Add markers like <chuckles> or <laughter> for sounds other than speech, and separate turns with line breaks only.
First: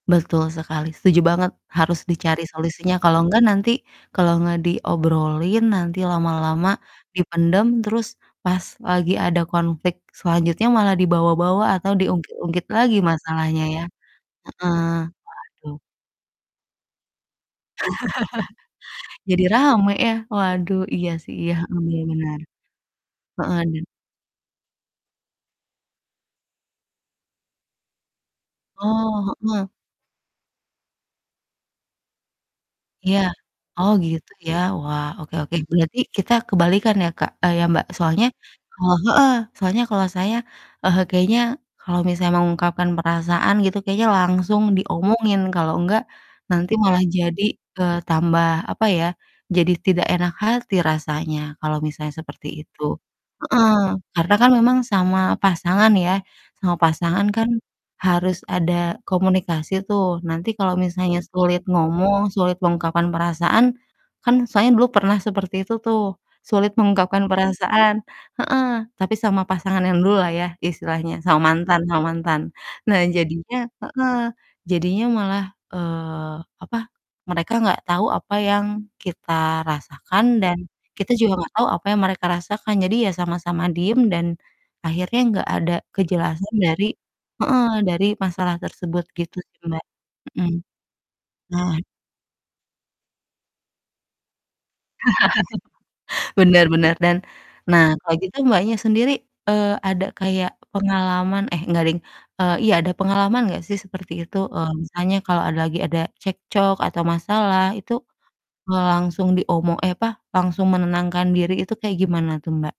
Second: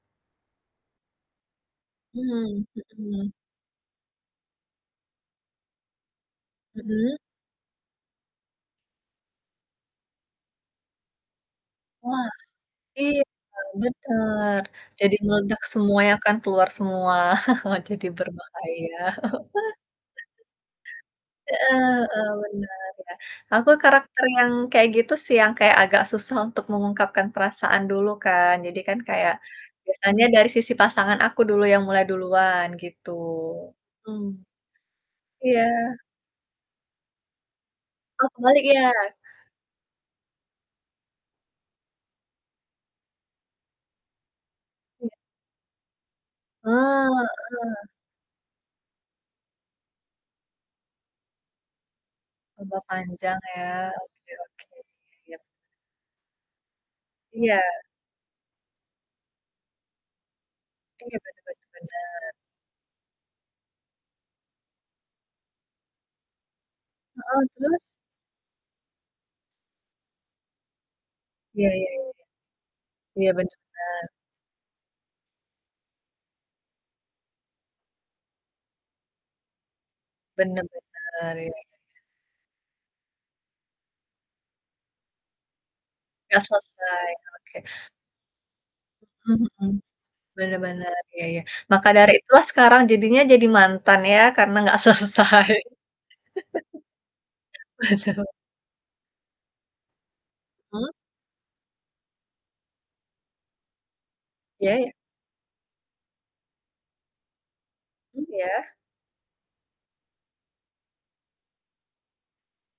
Betul sekali, setuju banget. Harus dicari
Mhm
solusinya kalo
mhm.
enggak nanti. Kalo nggak diobrolin nanti lama-lama
Mhm.
dipendam, terus pas lagi ada konflik selanjutnya malah dibawa-bawa atau
Wah.
diungkit-ungkit lagi
Iya,
masalahnya
Mbak,
ya.
benar.
Heeh,
Jadi meledak
waduh.
semuanya kan keluar semua <chuckles> jadi berbahaya.
<chuckles> Jadi rame ya.
<chuckles>
Waduh, iya sih iya,
Heeh
heeh, iya
heeh,
benar.
benar ya.
Heeh,
Aku
dan
karakter yang kayak gitu sih, yang kayak agak susah untuk mengungkapkan perasaan dulu kan. Jadi kan kayak
Oh, heeh.
biasanya dari sisi pasangan aku dulu yang mulai duluan gitu.
Iya. Oh,
Mmm.
gitu ya, wah, oke oke.
Iya.
Berarti kita kebalikan ya Kak eee, ya Mbak, soalnya
Oh, kebalik
soal
ya?
oh, heeh, soalnya kalau saya, heeh, kayaknya kalau misalnya mengungkapkan perasaan gitu kayaknya langsung
Iya.
diomongin, kalau enggak
Eh,
nanti malah jadi,
heeh.
eee, tambah, apa ya, jadi tidak enak hati rasanya kalau misalnya seperti
Tambah
itu.
panjang ya.
Heeh,
Oke
karena kan
oke,
memang sama
sip.
pasangan ya, sama pasangan kan
Iya.
harus ada komunikasi tuh, nanti kalau
Iya,
misalnya
bener
sulit
bener
ngomong,
bener.
sulit mengungkapkan perasaan kan saya dulu pernah seperti itu tuh, sulit mengungkapkan
Heeh, terus?
perasaan heeh, tapi sama pasangan yang dululah ya istilahnya, sama
Iya
mantan
iya iya
sama
iya.
mantan. Nah,
Iya, bener
jadinya
bener
heeh, jadinya malah, eee, apa, mereka gak tahu apa yang kita rasakan dan
Bener
kita juga
bener. Iya
gak
iya iya.
tahu apa yang mereka rasakan, jadi ya sama-sama diem dan akhirnya gak ada
Enggak
kejelasan dari
selesai, oke.
heeh, dari masalah tersebut, gitu
Mhm
sih,
mhm.
Mbak. Mhm.
Bener bener, iya iya.
Nah
Maka dari itulah sekarang jadinya jadi mantan ya karena gak selesai.
<laughs> Bener bener dan nah kalo
<laughs> Waduh.
gitu Mbaknya sendiri, eee, ada kayak
Mmm?
pengalaman eh, enggak deng eee, iya ada pengalaman gak sih seperti itu? Eee,
Iya iya?
misalnya kalo ada lagi ada cekcok atau masalah itu,
Mmm, iya?
eee, langsung diomong eh, apa, langusung menenangkan diri itu kayak gimana tuh, Mbak?